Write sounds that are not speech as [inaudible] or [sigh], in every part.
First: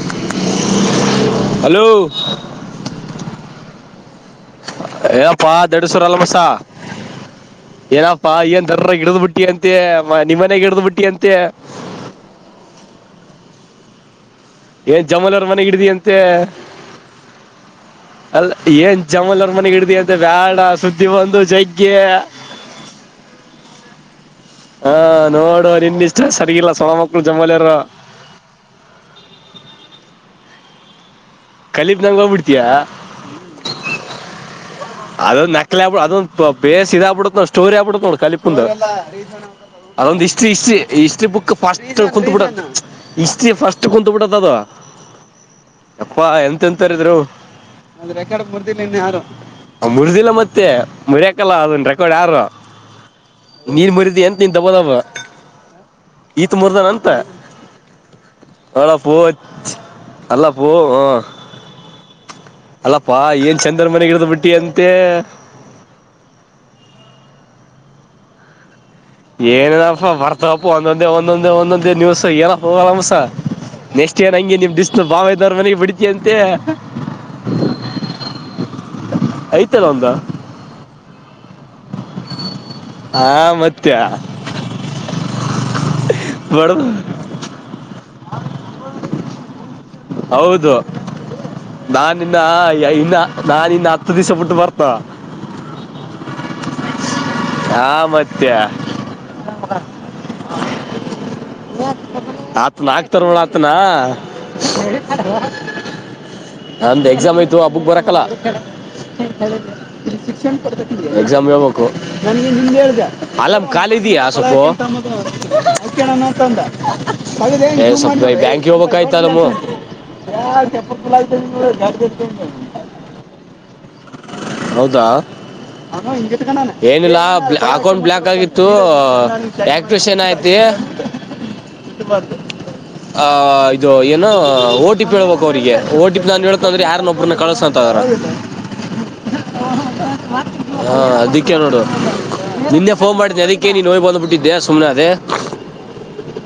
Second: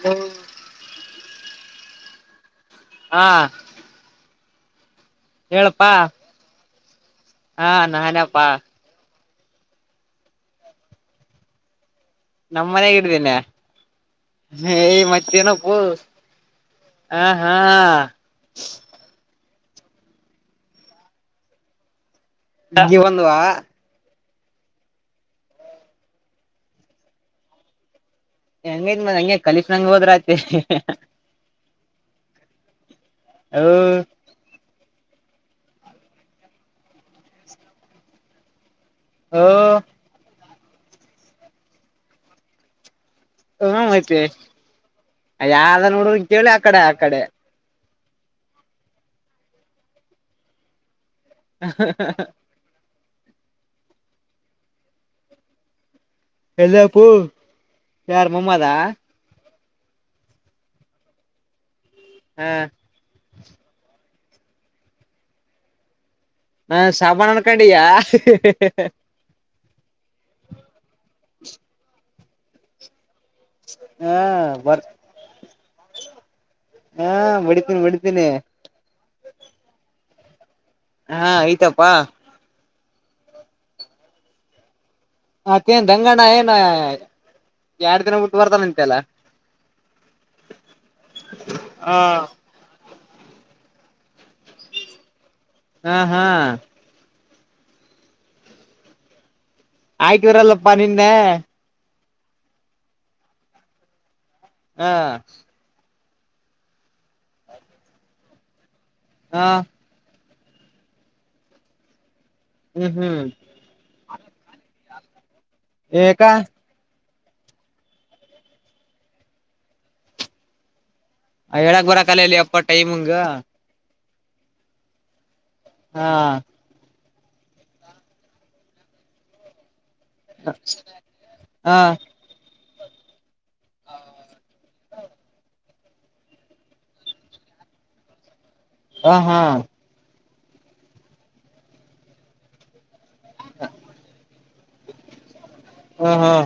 ಹ್ಮ ಹಲೋ ಹಾ ಏಪ್ಪಾ ಹೇಳಪ್ಪಾ ದಡ್ಸುರ ಅಲ್ಲ ಮಸ ಹಾ ಏನಪ್ಪಾ ನಾನಪ್ಪಾ ಏನ್ ದರ್ರ ಗಿಡ್ದ್ ಬಿಟ್ಟಿ ಅಂತೆ ನಿಮ್ಮನೆ ಗಿಡಿದ್ ಬಿಟ್ಟಿ ಅಂತೆ ನಮ್ಮ್ ಮನೆಾಗ ಹಡ್ದೀನೆ ಹಯ ಏನ್ ಜಮಲ್ ಅವ್ರ ಮನೆಗೆ ಮತ್ತೇನಪ್ಪೂ ಹಿಡಿದಿ ಅಂತೆ ಹ ಹಾ ಅಲ್ಲ ಏನ್ ಜಮಲ್ರ್ ಮನೆಗ್ ಹಿಡ್ದಿ ಅಂತ ಬ್ಯಾಡ ಸುದ್ದಿ ಬಂದು ಜೈಗ್ಗೆ ಬಂದು್ವಾ ಹಾ ನೋಡು ನಿನ್ ಇಷ್ಟ ಸರಿಗಿಲ್ಲ ಸೊಣ ಮಕ್ಳು ಜಮಾಲಾರ ಹೆಂಗೈ್ ಮ್ ಹಂಂಗಗೆ ಕಲಿಸ ನಂಗಗೆ ಹೋದ್ರ ಆಯತಿ ಕಲೀಪ್ ನಂಗ ಹೋಗ್ಬಿಡ್ತಿಯಾ ಹೌ ಅದ ನಕ್ಕಲ ಅಂದು ಪೇಸ್ ಇ ಇದ ಪಡತ ಸ್ಟೋರಿಬಡತೋ ಕಲಿಿಪ್ ಓ ಅದೊಂದು ಹಿಸ್ಟ್ರಿ ಹಿಸ್ಟ್ರಿ ಈ ಹಿಸ್ಟ್ರಿ ಬುಕ್ ಫಾಸ್ಟ್ ಕುೂತ್ಬಿಡ ಇಷ್ಟೀ ಹ್ಮ ಫಸ್ಟ್ ಕುತ್ ಐತಿ ಬಿಿಟ್ಟದ ಅದ ಯಾವ್ದ ನೋಡ್ರ ಅಪ್ಪಾ ಕೇಳಿ ಆ ಕಡೆ ಆ ಎಂತಂತಾರಿದ್ರು ಕಡೆ ಮುರಿದಿಲ್ಲ ಮತ್ತೆ ಮುರಿಯಕಲ್ಲ ಅದನ್ ರೆಕಾರ್ಡ್ ಯಾರು ನೀರ್ ಮುರಿದಿ ಎಂತ ನೀನ್ ತಬೋದವ ಇತ್ ಮೂರ್ ದನ ಎಲ್ಲಪ್ಪೂ ಅಂತ ಯಾರ್ ಮಮ್ಮದ ಅವಳಪ ನಲ್ಲ ಪೂ ಹ ಹಾ ಅಲ್ಲಪ್ಪಾ ಏನ್ ಚಂದನ ಮನೆಗಿಡ್ದ್ ಬಿಟ್ಟಿ ಅಂತೆ ಹಾ ಸಾಬಣ ಅನ್ಕೊಂಡಿಯ ಏನೇನಪ್ಪ ಬರ್ತಪ್ಪ ಒಂದೊಂದೇ ಒಂದೊಂದೇ ಒಂದೊಂದೇ ನೀವ್ಸ ಏನಪ್ಪ ಆರಾಮಸ ಹಾ ನೆಕ್ಟ್ ಏನ್ ಹಂಗಗೆ ನಿಮ್ ಬರ್ ಸ್ ಬಾವದಾರ ಮನೆಗೆ ಬಿಡಿತ ಅಂತೆ ಹಾ ಬಡಿತೀನಿ ಬಡಿತೀನಿ ಆಯ್ತಲ್ಲ ಒಂದ ಹಾ ಆಯ್ತಪ್ಪಾ ಹಾ ಮತ್ತ ಮತ್ತೇನ್ ದಂಗಣ್ಣ ಏನ ಎರಡ್ ದಿನ ಹುಟ್ಟು ಬರ್ತಾನ ಅಂತೆ ಎಲ್ಲ ಹೌದು ನಾನಿನ್ನ ಹ ಇನ್ನ ನಾನ ಇನ್ನು ಹತ್ತು ದಿವಸೊಟ್ಟು ಬರತ ಹಾ ಹಾ ಹಾ ಮತ್ತೆ ಆಯ್ತುವರಲ್ಲಪ್ಪ ನಿಿಂದೆ ಆತ್ನ ಆಕ್ತರ್ ಮಳ ಆತ್ನ ಹ ನಮ್ದ್ ಎಕ್ಸಾಮ್ ಆಯ್ತು ಆ ಬುಕ್ ಬರಕಲ್ಲ ಹ ಶಿಕ್ಷಣ ಎಕ್ಸಾಮ್ ಹೇಳ್ಬೇಕು ನನಗೆ ಹ್ಮ್ ಹೇಳಿದೆ ಹ್ಮ್ ಅ ಕಖಾಲಿ ಇದಯಾ ಸೊಪ ಏಕ ಬ್ಯಾಂಕ ಹೋಗ್ಬೇಕಯ್ತಲ್ಲಮ್ಮ [unintelligible] ಟೈಮುಂಗ ಹೌದಾ ಹಾ ಏನಿಲ್ಲ ಅಕೌಂಟ್ ಬ್ಲಾಕ್ ಆಗಿತ್ತು ಆಕ್ಟ್ರಿಷ ಏನ್ ಐತಿ ಹಾ ಆ ಇದು ಏನ ಓ ಟಿ ಪಿ ಹೇಳ್ಬೇಕು ಅವ್ರಿಗೆ ಓ ಟಿ ಪಿ ನಾನನ್ ಹೇಳ್ತ ಅಂದ್ರೆ ಯಾರನ್ನ ಒಬ್ಬ್ರನ್ನ ಕಳ್ಸಂತದಾರ ಹ ಹಾ ಹಾ ಅದಿಕ್ಕೆ ನೋಡು ನಿನ್ ಫೋನ್ ಮಾಡಿದ್ದೀನಿ ಅದಕ್ಕೆ ನೀನು ನೋಯ್ ಬಂದು್ಬಿಟ್ಟಿದ್ದೆ ಸುಮ್ಮ್ನೆ ಅದೇ ಹ ಹಾ ಹ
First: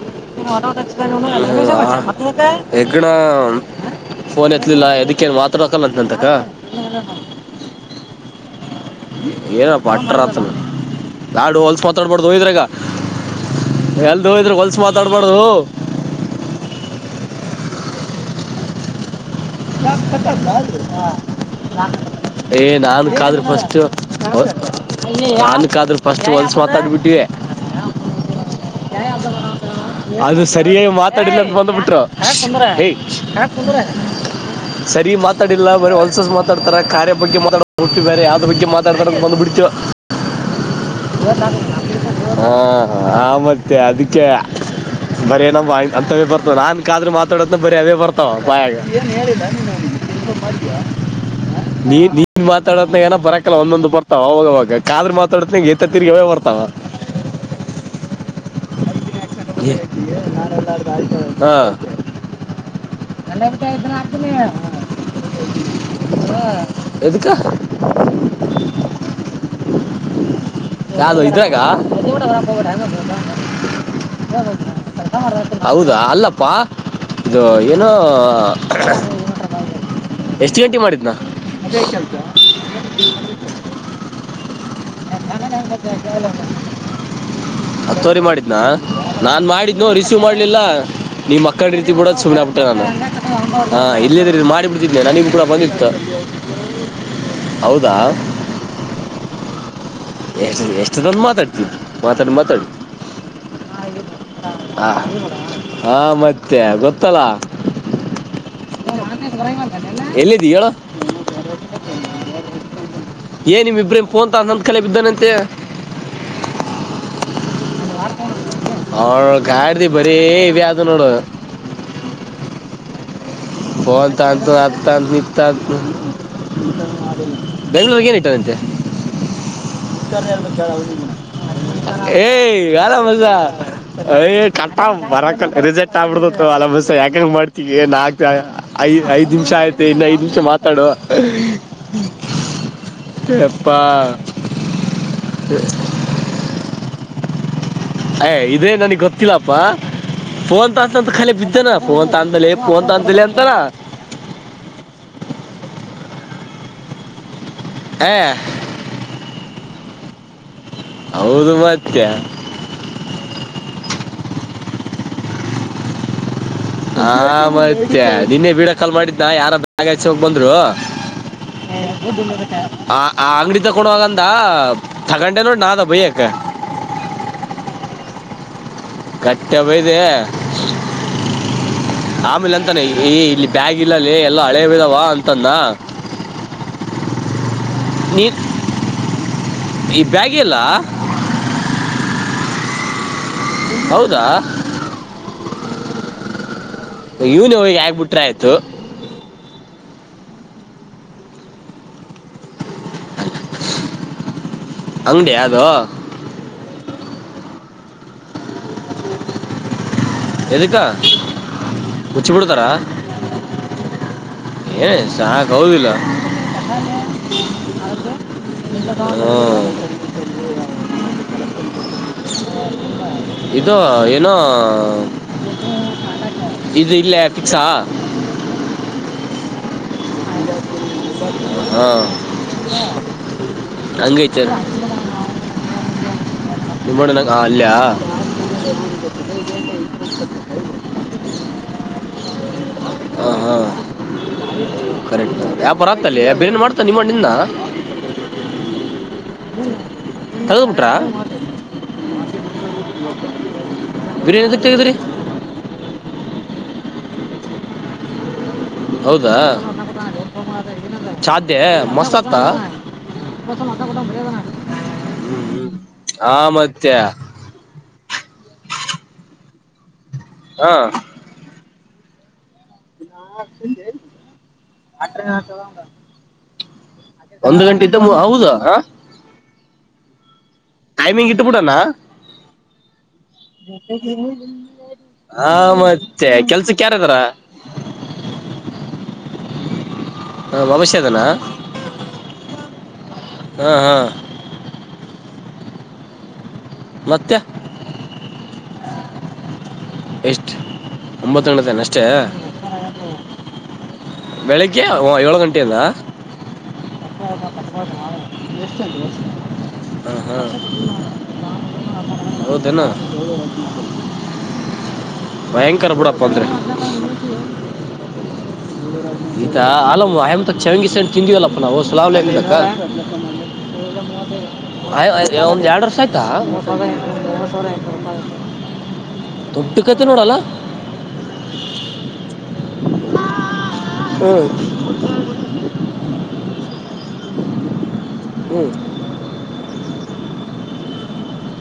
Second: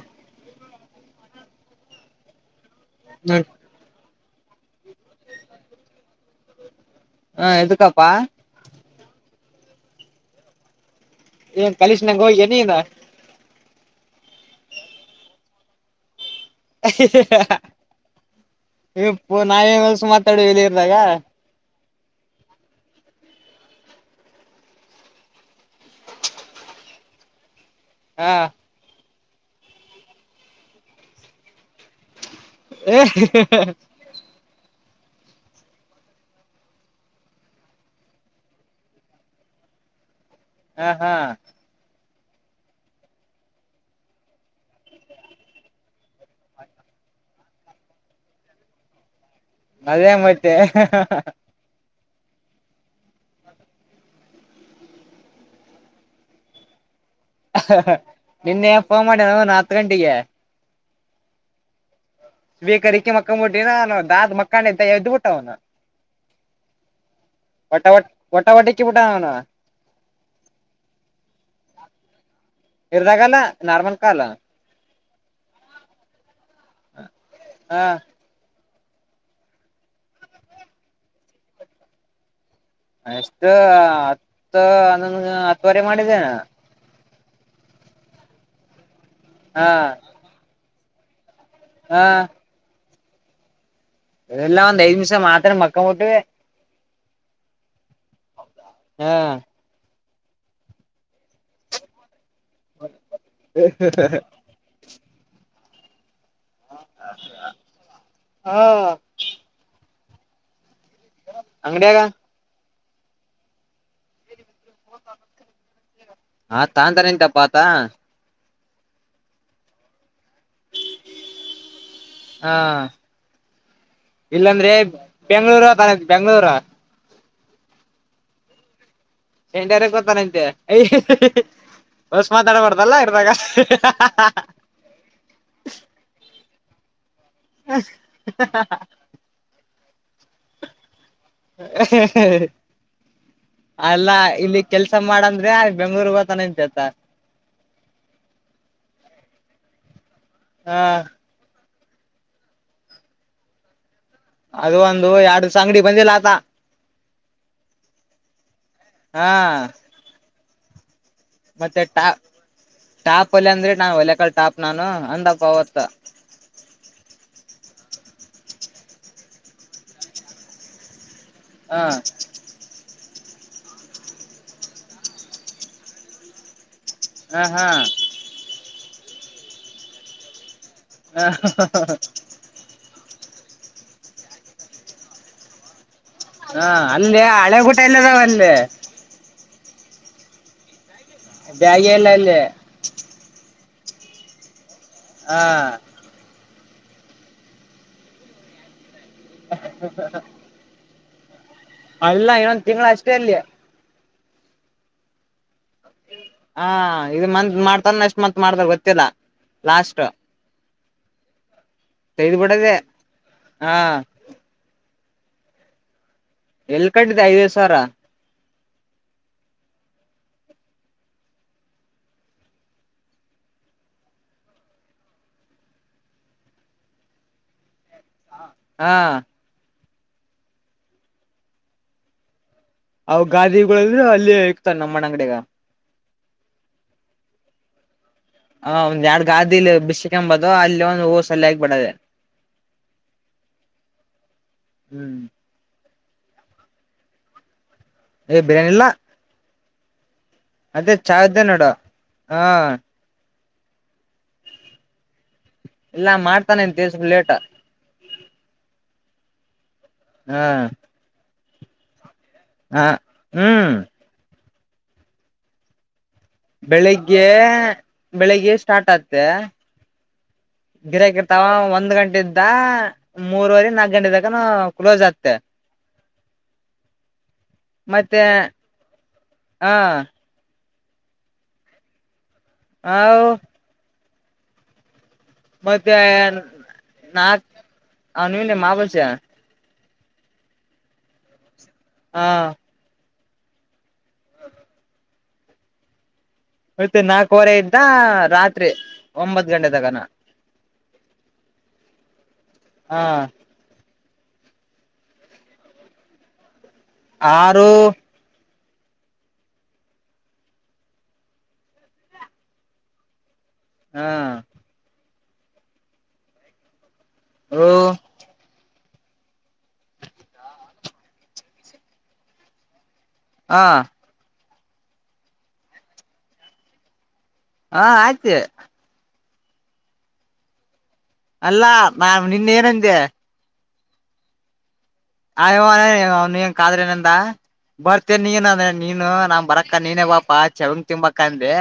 ಎಗಡ [inaudible] ಫೋನ್ ಎತ್ಲಿಲ್ಲ ಎದಕ್ಕೇನು ವಾತ ಹಕಲ್ಲಂತನ ಅಂತಕ ಹ್ಮ ಹ ಹಾ ಹಾ ಎದುಕ್ಕಪ್ಪಾ ಏನಪ್ಪ ಅಟರ್ ಆತ ನಾಡು ಏನ್ ಹಲ್ಸ ಕಲೀಶ್ ನಂಗ ಮಾತಾಡ್ಬಾರ್ದು ಹೋಗಿ ಹೋಯಿದ್ರ ಈಗ ನೀನ್ ಎಲ್ದ ಹೋಯ್ರೆ ಹೊಲ್ಸ ಮಾತಾಡ್ಬಾರ್ದ ಇಪ್ಪು ನಾವೇನ್ ಕೆಲ್ಸ ಮಾತಾಡ ಇಲ್ಲಿ ಇರ್ದಾಗ ವಾ ಏ ನಾಕ ಆದ್ರೂ ಫಸ್ಟ್ ನನ್ಕ ಆದ್ರೂ ಫಸ್ಟ್ ಒಲ್ಸ ಮಾತಾಡ್ಬಿಟ್ಟೆ ಅದ ಹಾ ಅದು ಸರಿಯಾಗಿ ಮಾತಾಡಿಲಕ್ಕೆ ಬಂದ್ಬಿಟ್ರು ಹಾ ತುಂದ್ರ ಹಾ ಕುು್ರ ಸರಿ ಮಾತಾಡಿಲ್ಲ ಬರ ಹೊಲ್ಸಸ ಮಾತಾಡ್ತಾರೆ ಕಾರ್ಯ ಬಗ್ಗೆ ಮಾತಾಡವಿ ಬೇ ಯಾವದ ಬಗ್ಗೆ ಮಾತಾಡ್ತಾಡಕ್ ಬಂದ್ ಬಿಡ್ತೀವ ಹ ಹಾ ಹಾ ಆ ಮತ್ತೆ ಅದಕ್ಕೆ [inaudible] ಬರೇ ನಮ್ ಅಂತವೇ ಬರ್ತಾವ ನಾನ್ ಕಾದ್ರೂ ಮಾತಾಡದ ಬರೀ ಅ ಬರ್ತಾವ ಬಾಯಾಗ ನೀನು ಅವ್ನಿಗೆ? ನದೇ ತಿಳ್ಕೊಂಡ್ ಮತ್ತೆ ಇನ್ ಮಾತಾಡದತ್ನಾಗ ಏ ಬರಕಲ್ಲ ಒಂದೊಂದು ಬರ್ತಾವ ಹೋಗವಾಗ ಕಾದ್ರ ಮಾತಾಡತನಾಗ ಎತ್ತ ತಿರ್ಗವೇ ಬರ್ತಾವ ಹ ನಿನ್ನೆ ಅಪ್ಪ ಮಾಡ್ಯ ಒ ನ ಹತ್ ಗಂಟೆಗೆ ಹಾ ಬೀ ಕರಿಕಿ ಗಂಡ ಬಿಟ್ಟ ಮಕ್ಕೊಂಡಂಬಟ್ಟಿನ ಇದನ್ನ ನಾ ಹಾಕ್ತೀನಿ ದಾತ್ ಮಕ್ಕಂಡ ಎಂತ ಎದ್ದ್ ಬಿಟ್ಟ ಅವನು ಎದಕ್ಕ ಒಟಾವ ವಟಾವಟಿಕ್ಕೆ ಬಟಣ ಯಾದು ಇದಾಗ ಎರ್ದಾಗಾಲ ನಾರ್ಮಲ್ ಕಾಲ ಹೌದಾ ಅಲ್ಲಪ್ಪಾ ಇದು ಹ ಏನೋ ಎಷ್ಟು ಗಂಟೆ ಮಾಡಿದನಾ ಎಷ್ಟು ಹತ್ತು ಅನ್ನೊಂದು ಹತ್ತುವರೆ ಮಾಡಿದ್ದೇನೆ ಹತ್ತುವರಿ ಮಾಡಿದ್ನಾ ನಾನ್ ಹಾ ಮಾಡಿದ್ನು ರಿಸೀವ್ ಮಾಡ್ಲಿಲ್ಲ ನೀ ಮಕ್ಕ ಅ ಕಡೆ ರೀತಿ ಹಾ ಬಿೂಡ ಸುಮ್ಮನೆಬ ಬಿಟ್ಟೆ ನಾನು ಹ ಇಲ್ಲದ್ರ ಎಲ್ಲ ಮಾಡಿಬ ಒಂದ್ ಐದ್ ಬಿಡ್ತಿದಿದ್ದನೆ ನಿಮಿಷ ನನಗೂ ಕೂಡ ಮಾತ್ರ ಬಂದಿತ್ತು ಮಕ್ಕಂಬಿಟ್ಟಿವಿ ಹೌದಾ ಹಾ ಎಷ್ಟ ಎಷ್ಟು ಜ ಮಾತಾಡ್ತೀವಿಿ ಮಾತಾಡಿ ಮಾತಾಡ್ ಹ ಹ ಹ ಹಾ ಮತ್ತೆ ಗೊತ್ತಲ್ಲ ಹ ಎಲ್ಲಿದ್ದ ಹೇಳ ಅಂಗಡಿಯಾಗ ಏನ್ ನಿಮ್ ಇಬ್ರೇಮ ಫೋನ್ಂತ ಅಂದಂದ ಕಲೆ ಬಿದ್ದಾನಂತೆ ಹಾ ತಾನ್ಂತಾನೆಂತಪ್ಪಾತ ಹಳ ಗಾಯ್ದ ಬರಿೀ ಅದು ನೋಡುವ ಹಾ ಬತಂತು ಇಲ್ಲಾಂದ್ರೆ ಆಗ್ತ ನಿತ ಬೆಂಗ್ಳೂರು ಹೋತಾನಂತೆ ಬೆಂಗ್ಳೂರು ಬೆಂಗಳೂರ್ ಏನ ಇಟ್ಟದಂತೆ ಸೆಂಟರ್ ಗೊತಾನಂತೆ ಏ ಹೊಸ್ ಯಾರ ಮಾತಾಡಬಾರ್ದಲ್ಲ ಮ ಇರ್ದಾಗ ಆ್ರಕ ರಿಸೆಕ್ಟ್ ಆಗ್ಬಿಡ್ತತ್ತು ಅಲ ಮ ಯಾಕಂಗ ಮಾಡ್ತವಿ ಏನ್ ಆತ ಐದ್ ನಿಮಿಷ ಆಯ್ತೆ ಇನ್ನ ಐದ್ ನಿಮಿಷ ಮಾತಾಡುವ ಹ ಯಪ್ಪ ಅಲ್ಲ ಇಲ್ಲಿ ಕೆಲ್ಸ ಮಾಡಂದ್ರೆ ಬೆಂಗ್ಳೂರ್ ಹತಾನೆ ನಿಂತೆತ ಯ್ ಇದೇ ನನಗ್ ಗೊತ್ತಿಲ್ಲಪ್ಪ ಫೋನ್ ಹ ತಾಸ ಅಂತ ಖಾಲಿ ಬಿದ್ದೇನಪ್ಪ ಫೋನ್ ತಂದದಲ್ಲಿ ಫೋನ್ ತಂತಲಿ ಅಂತಾನ ಅದು ಒಂದು ಎರಡು ಅಂಗಡಿ ಬಂದಿಲ್ಲ ಆತ ಹಾ ಹಾ ಮತ್ತೆ ಟಾ ಟಾಪ್ ಅಲ್ಲಿ ಅಂದ್ರೆ ನಾ ಒಲೆಕಲ್ ಟಾಪ್ ನಾನು ಅಂದಪ್ಪ ಅವತ್ ಹ ಮತ್ತೆ ನಿನ್ನೆ ಬೀಡ ಕಾಲ್ ಮಾಡಿದ್ದನ ಯಾರಾಗಚ ಹೋಗ ಬಂದ್ರು ಹ ಹ ಆ ಅಂಗಡಿ ತಗೊಂಡೋಗಂದ ತಗೊಂಡೆ ನೋಡಿ ನಾದ ಬಯಕ್ ಹಾ ಹಾ ಕಟ್ಟೆ ಬದೆ ಹಾ ಆಮೇಲೆ ಅಂತಾನ ಈ ಇಲ್ಲಿ ಬ್ಯಾಗ್ ಇಲ್ಲಲ್ಲಿ ಎಲ್ಲಾ ಹಳೆವಿದಾವ ಅಂತಾನ ಹ ಅಂದೆ ಹಳೆ ಬಟ ಇಲ್ಲದ ನೀ ಒಂದೆ ಈ ಬ್ಯಾಗಿ ಎಲ್ಲ ಬ್ಯಾಗ ಎಲ್ಲ ಅಂದೆ ಹೌದಾ ಹಾ ಇವನ್ ಹೋಗಿ ಆಗ್ಬ ಬಿಟ್ರ ಆಯ್ತು ಹ ಹ ಹ ಅಲ್ಲ ಇನ್ನೊಂದ್ ತಿಂಗಳ ಅಷ್ಟೇ ಅಲ್ಲಿ ಅಂಗ್ಡಿ ಅದು ಹಾ ಇದು ಮಂತ್ ಮಾಡ್ತಾರ ಎಷ್ಟ್ ಮತ್ ಮಾಡತಾರ ಗೊತ್ತಿಲ್ಲ ಲಾಸ್ಟ್ ಎಧಕ್ಕ ಮುಚ್ಚಿ ತೆಗ್ದ್ ಬಿಡ್ತಾರಾ ಬಿಡದೆ ಹಾ ಏನ್ ಸಾಕ್ ಹೌದಿಲ್ಲ ಎಲ್ ಕಟ್ಟಿದೆೆ ಐದೈದು ಸಾವಿರ ಹ ಇದೋ ಏನೋ ಇದು ಇಲ್ಲ ಫಿಕ್ಸಾ ಹಾ ಹಾಂ ಅವ ಗಾದಿಗಳದ್ರರು ಅಲ್ಲಿ ಇಕ್ತಾನ ನಮ್ಮ ಅಂಗಡಿಗ ನಿಮ್ಮಡನ ಹಾ ಅಲ್ಲಿಯ ಹ ಒಂದ್ ಎರಡ್ ಗಾದಿ ಇಲ್ಲಿ ಬಿಸ್ಕ್ ಎಂಬುದು ಅಲ್ಲಿ ಒಂದು ಹೂಸಲ್ಲಿ ಆಗಿಬಿಡದೆ ಹಾ ಹಾ ಹ್ಮ್ ಕಕ್ ಪರಾತಲ್ಲಿ ಅ ಬ ಏನ್ ಮಾಡ್ತಾ ನಿಮ್ಮ ನಿದ ಏ ಬಿರಿಯಾನಿಲ್ಲಾ ಹ್ಮ್ ಅದೇ ಚಾ್ದೇ ನೋಡುವ ಹಾ ಹ ಬಿರಿಯಾನಿ ತೆಗೆ್ದ್ರರಿ ಇಲ್ಲ ಮಾಡ್ತಾನೆಂತ ತಿಸ ಲೇಟ್ ಹೌದಾ ಹ್ಮ್ ಚಛಾಧ್ಯ ಮಸ್ತ್ ಆತ್ತ ಹ ಹ್ಮ್ ಬೆಳಿಗ್ಗೆ ಬೆಳಿಗ್ಗೆ ಸ್ಟಾರ್ಟ್ ಆತ್ತ ಹಾ ಗಿರಕ ತವಾ ಒಂದ್ ಗಂಟೆ ಇದ್ದ ಮೂರ್ವರಿ ನಾಲ್ಕಕ್ ಗಂಟೆ ತಕನ ಕ್ಲೋಸ್ ಆಗ್ತ್ತೆ ಒಂದು ಗಂಟೆಿಂದ ಹೌದಾ ಹಾ ಟಮಿಂಗ್ ಇಬಡಣ್ಣ ಹೌ ಹ ಮತ್ತೆ ಕೆಲ್ಸಕ್ ಯಾರದಾರ ಹಾ ನೀವನ್ನೇ ಮಾಬಷ ಹಂ ಮಮಷೇದನಾ ಹಾ ಹ್ಮ ಹಾ ಯತ್ತೆ ಮತ್ತೆ ನಾಲ್ಕವರೆ ಇಿಂದ ರಾತ್ರಿ ಒಂಬತ್ ಗಂಟೆ ತಗನ ಎಷ್ಟು ಒಂಬತ್ತು ತೇನೆ ಅಷ್ಟೇ ಹ ಬೆಳಿಗ್ಗೆ ಏಳು ಗಂಟೆಯಿಂದ ಆರು ಹಾ ಹಾ ಹೌದನಾ ಹಾ ಭ ಭಯಂಕರ ಬಿಡಪ್ಪ ಅಂದ್ರೆ ಹ್ಮ ಈತಾ ಅಲ್ಲ ಅಯಮ ಚವಂಗ ಸಂಡ್ ತಿಂದಿವವಲ್ಲಪ್ಪ ನಾವು ಸಲಾವ್ಲಕ್ಬೇಕ ಆಯ ಒಂದು ಎರಡು ವರ್ಷ ಆಯ್ತಾ ಹ ಆಯ್ತು ದೊಟ್ಟ ಕತೆ ನೋಡಲ್ಲ ಅಲ್ಲಾ ನಾ ನಿನ್ನ ಏನಂದೆ ಹ್ಮ್ ಆಯ್ಯವ ನೀ ಕಾದ್ರೆ ನಂದ ಬರ್ತೇ ನೀನು ಹ್ಞೂ ಅಂದ್ರೆ ನೀನು ನಾ ಬರಕ್ಕ ನೀನೇ ಬಾಪ ಪ್ಪಾ ಚವಂಗ್ ತಿಂಬಕಂದೆ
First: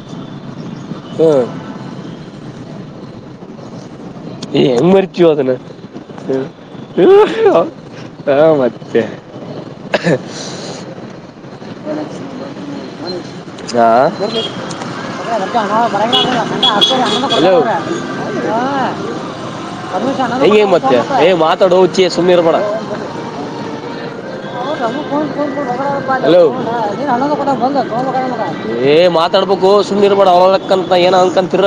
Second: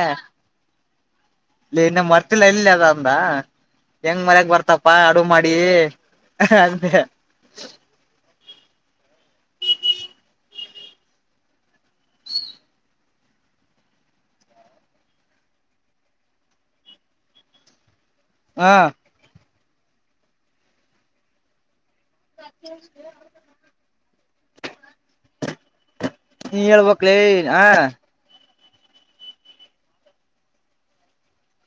ಹ್ಮ್ ಇ ಇನ್ನ ಮರ್ತಿಲ ಇಲ್ಲಿ ಅದ ಅಂದ ಹೆಂಗ್ ಮರಯಾಗ ಏ ಹೆಂಗೆ ಬರ್ತಪಾ ಅಡು ಮರಿತೀವ ಮಾಡಿ ಅ [unintelligible] ಹಾ ಮತ್ತೆ ಆಾ ಅ ಆ ಹಾ ಹಂಗೇ ಮತ್ತೆ ಏ್ ಮಾತಾಡ ಹ ಚಿ ಸುೀರ್ ಬಡ ಹಲೋ ನೀ ಹೇಳ್ಬಕ್ಲೇ ಹ ಏ ಮಾತಾಡ್ಬೇಕು ಸುಮ್ ಇರ್ಬೇ ಅವಲಕ್ಕಂತ ಏನ ಅಕಂತರ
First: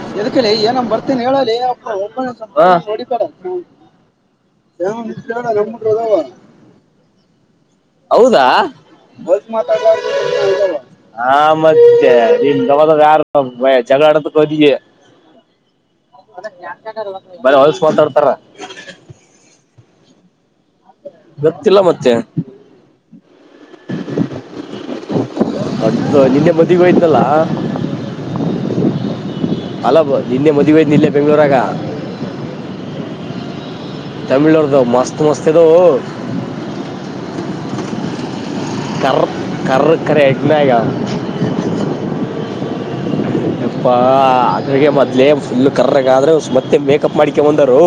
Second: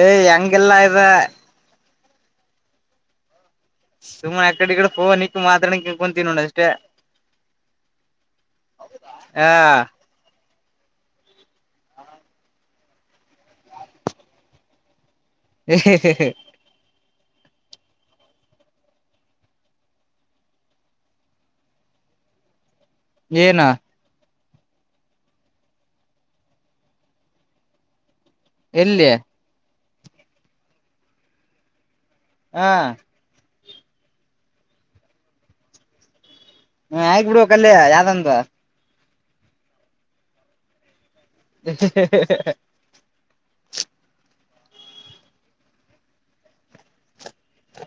ಏಯ್ ಯದಕ ಹಂಗೆಲ್ಲಾ ಏನ ಇದ ಬರ್ತೇನಿ ಹೇಳಲಿ [unintelligible] ಸುಮ್ಮನೆ ಅಕಡೆ ಈ ಏನೋ ಕಡೆ ನಿಂತ್ ಹೇಳ ನಿಕ್ಕು ನಮ್ಮ ಮಾತ್ರ ಹುಡ್ಗ್ರು ಅದಾವ ಕುಂತಿನಿ ನೋಡು ಅಷ್ಟೇ ಹೌದಾ ಹ ಆ ಮತ್ತೆ ಇವದ ಯಾರ ಜಗಳ ಆಡೋದಕ್ಕೆ ಹೊಗಿದೆ ಹೇ ಹೇ ಹೇ ಬರ ಹೊಲ್ಸ ಮಾತಾಡ್ತಾರ ಗೊತ್ತಿಲ್ಲ ಮತ್ತೆ ಏನಾ ಅ ನಿನ್ನೆ ಮದ್ವೆ ಹೋಗಿದ್ನಲ್ಲ ಎಲ್ಲಿ ಅಲ್ಲ ನಿನ್ನೆ ಮದ್ವೆ ಇತ್ತು ಇಲ್ಲೆ ಬೆಂಗಳೂರಾಗ ಹಾ ತಮಿಳ್ ಅವರ್ದು ಮಸ್ತ್ ಮಸ್ತ್ ಇದಾವು ಹ ಆಗ್ ಬಿಡುವ ಕಲ್ಲಿ ಯಾವ್ದಂದು ಕರ ಕರ್ರ ಕರೆ ಎಡ್ಮ್ಯಾಗ ಹೇ ಹೇ ಹೇ ಇಪ್ಪಾ ಅದಿಗೆ ಮೊದ್ಲೇ ಫುಲ್ ಕರ್ರಗ ಆದ್ರೆ ಮತ್ತೆ ಮೇಕಪ್ ಮಾಡ್ಕೊಂಬಂದರು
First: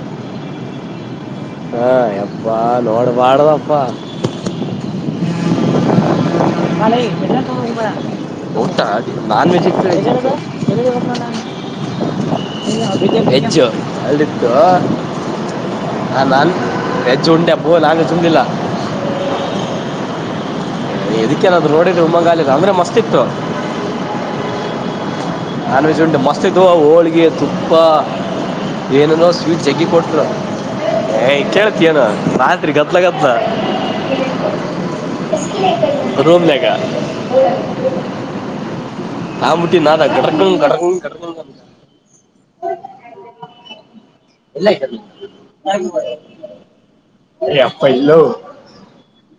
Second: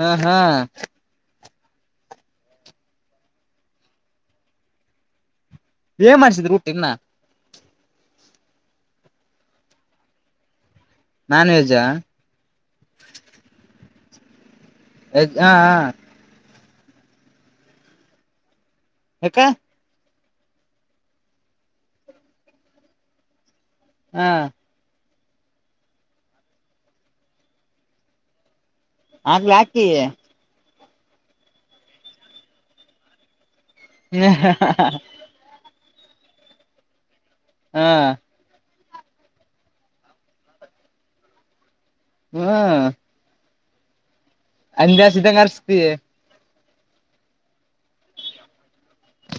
ಹಾ ಹಾ ಹಾ ಎಪ್ಪಾ ನೋಡ್ಬಾಡ್ದಪ್ಪ ಏನ್ ಮಾಡಿಸಿದ್ [unintelligible] ನನ್ ವೇಜ್ಜಾ ವೇಜ್ಜು ಅಲ್ಲಿತ್ತು ವೇಜ್ಜ ಹಾಂ ಹಾ ಹ ನಾನ್ ಹೆಚ್ಚು ಉಂಡೆಬೋ ನಂಗ ಚುಂದಿಲ್ಲ [inaudible] [inaudible] ಹಾಂ ನಾನ್ ವೆಜ್ ಉಂಟು ಮಸ್ತ್ ಇತ್ತು ಹೋಳ್ಗೆ ತುಪ್ಪ ಏನೇನೋ ಆಗ್ಲ ಸ್ವೀಟ್ ಹಾಕಿ ಜಗ್ಕ್ಕಿ ಕೊಟ್ರು ಹ ಕೇಳ್ತಿ ಏನು ರಾತ್ರಿ ಗತ್ತಲ ಗತ್ತಲ ಹಾ ಹಾ ರೋಮ್ಲೆಗ ಹಾ ನಾಂಬಟ್ಟಿ ನಾದ [unintelligible] ಹ್ಮ ಎಲ್ಲ ಇದಂಗ ಅರ್ಸ್ತಿ ಅಪ್ಪ ಇಲ್ಲೊ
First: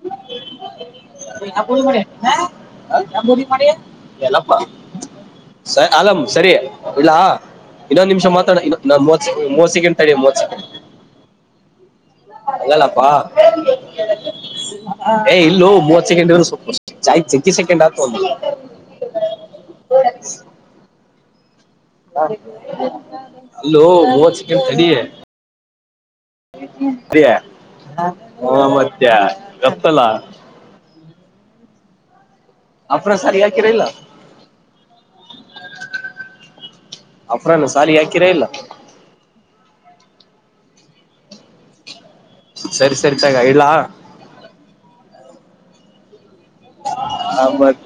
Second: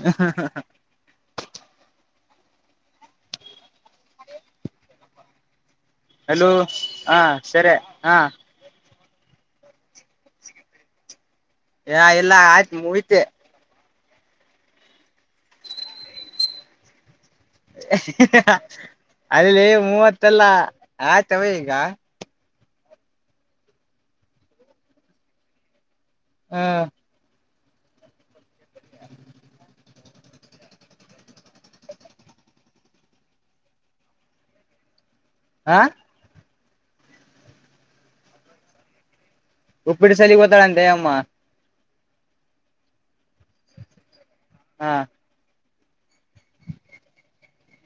ಹಾ ಹಾ ಹಾ [unintelligible] ಯಲ್ಲಪ್ಪ ಅಲಮ್ ಹಲೋ ಸರಿ ಇಡ್ಲ ಹಾ ಸರಿ ಇನ್ನೊಂದು ಹಾ ನಿಮಿಷ ಮಾತಾಡು ಇನ್ನೊಂದು ಇನ್ನ ಮುವತ್ತು ಸೆಕೆಂಡ್ ತಡಿ ಮೂವತ್ ಸೆಕೆಂಡ್ ಯ ಎಲ್ಲಾ ಆಯ್ತು ಹಂಗಲ್ಲಪ್ಪ [unintelligible] ಏ ಇಲ್ಲೂ ಮೂವತ್ ಸೆಕೆಂಡ್ ಇರು ಸ್ವಲ್ಪ ಚ ಅಲ್ಲಿಲ್ಲಿ ಮೂವತ್ತಲ್ಲ ಆಯ್ತಾವ ಈಗ ಅಲೋ ವ ಚಿಕನ್ ಡಿ ಹ ಹ್ಮ ಅರಿಯ ಹ ಮತ್ತೆ ಗಪ್ಪಲ್ಲಾ ಅರ ಸರಿಯಕಿರಲ್ಲ ಆಾ ಅಫ್ರಾನ ಸಾಲ ಯಾಕಿರಾ ಇಲ್ಲ ಉಪ್ಪಿಟ್ಟ ಸಲಿ ಹೋಗತ್ತಾಳಂತೆ ಅಮ್ಮ ಸರಿ ಸರಿ ತಗ ಇಲ್ಲಾ ಹಾ ಹ ಮತ್ತ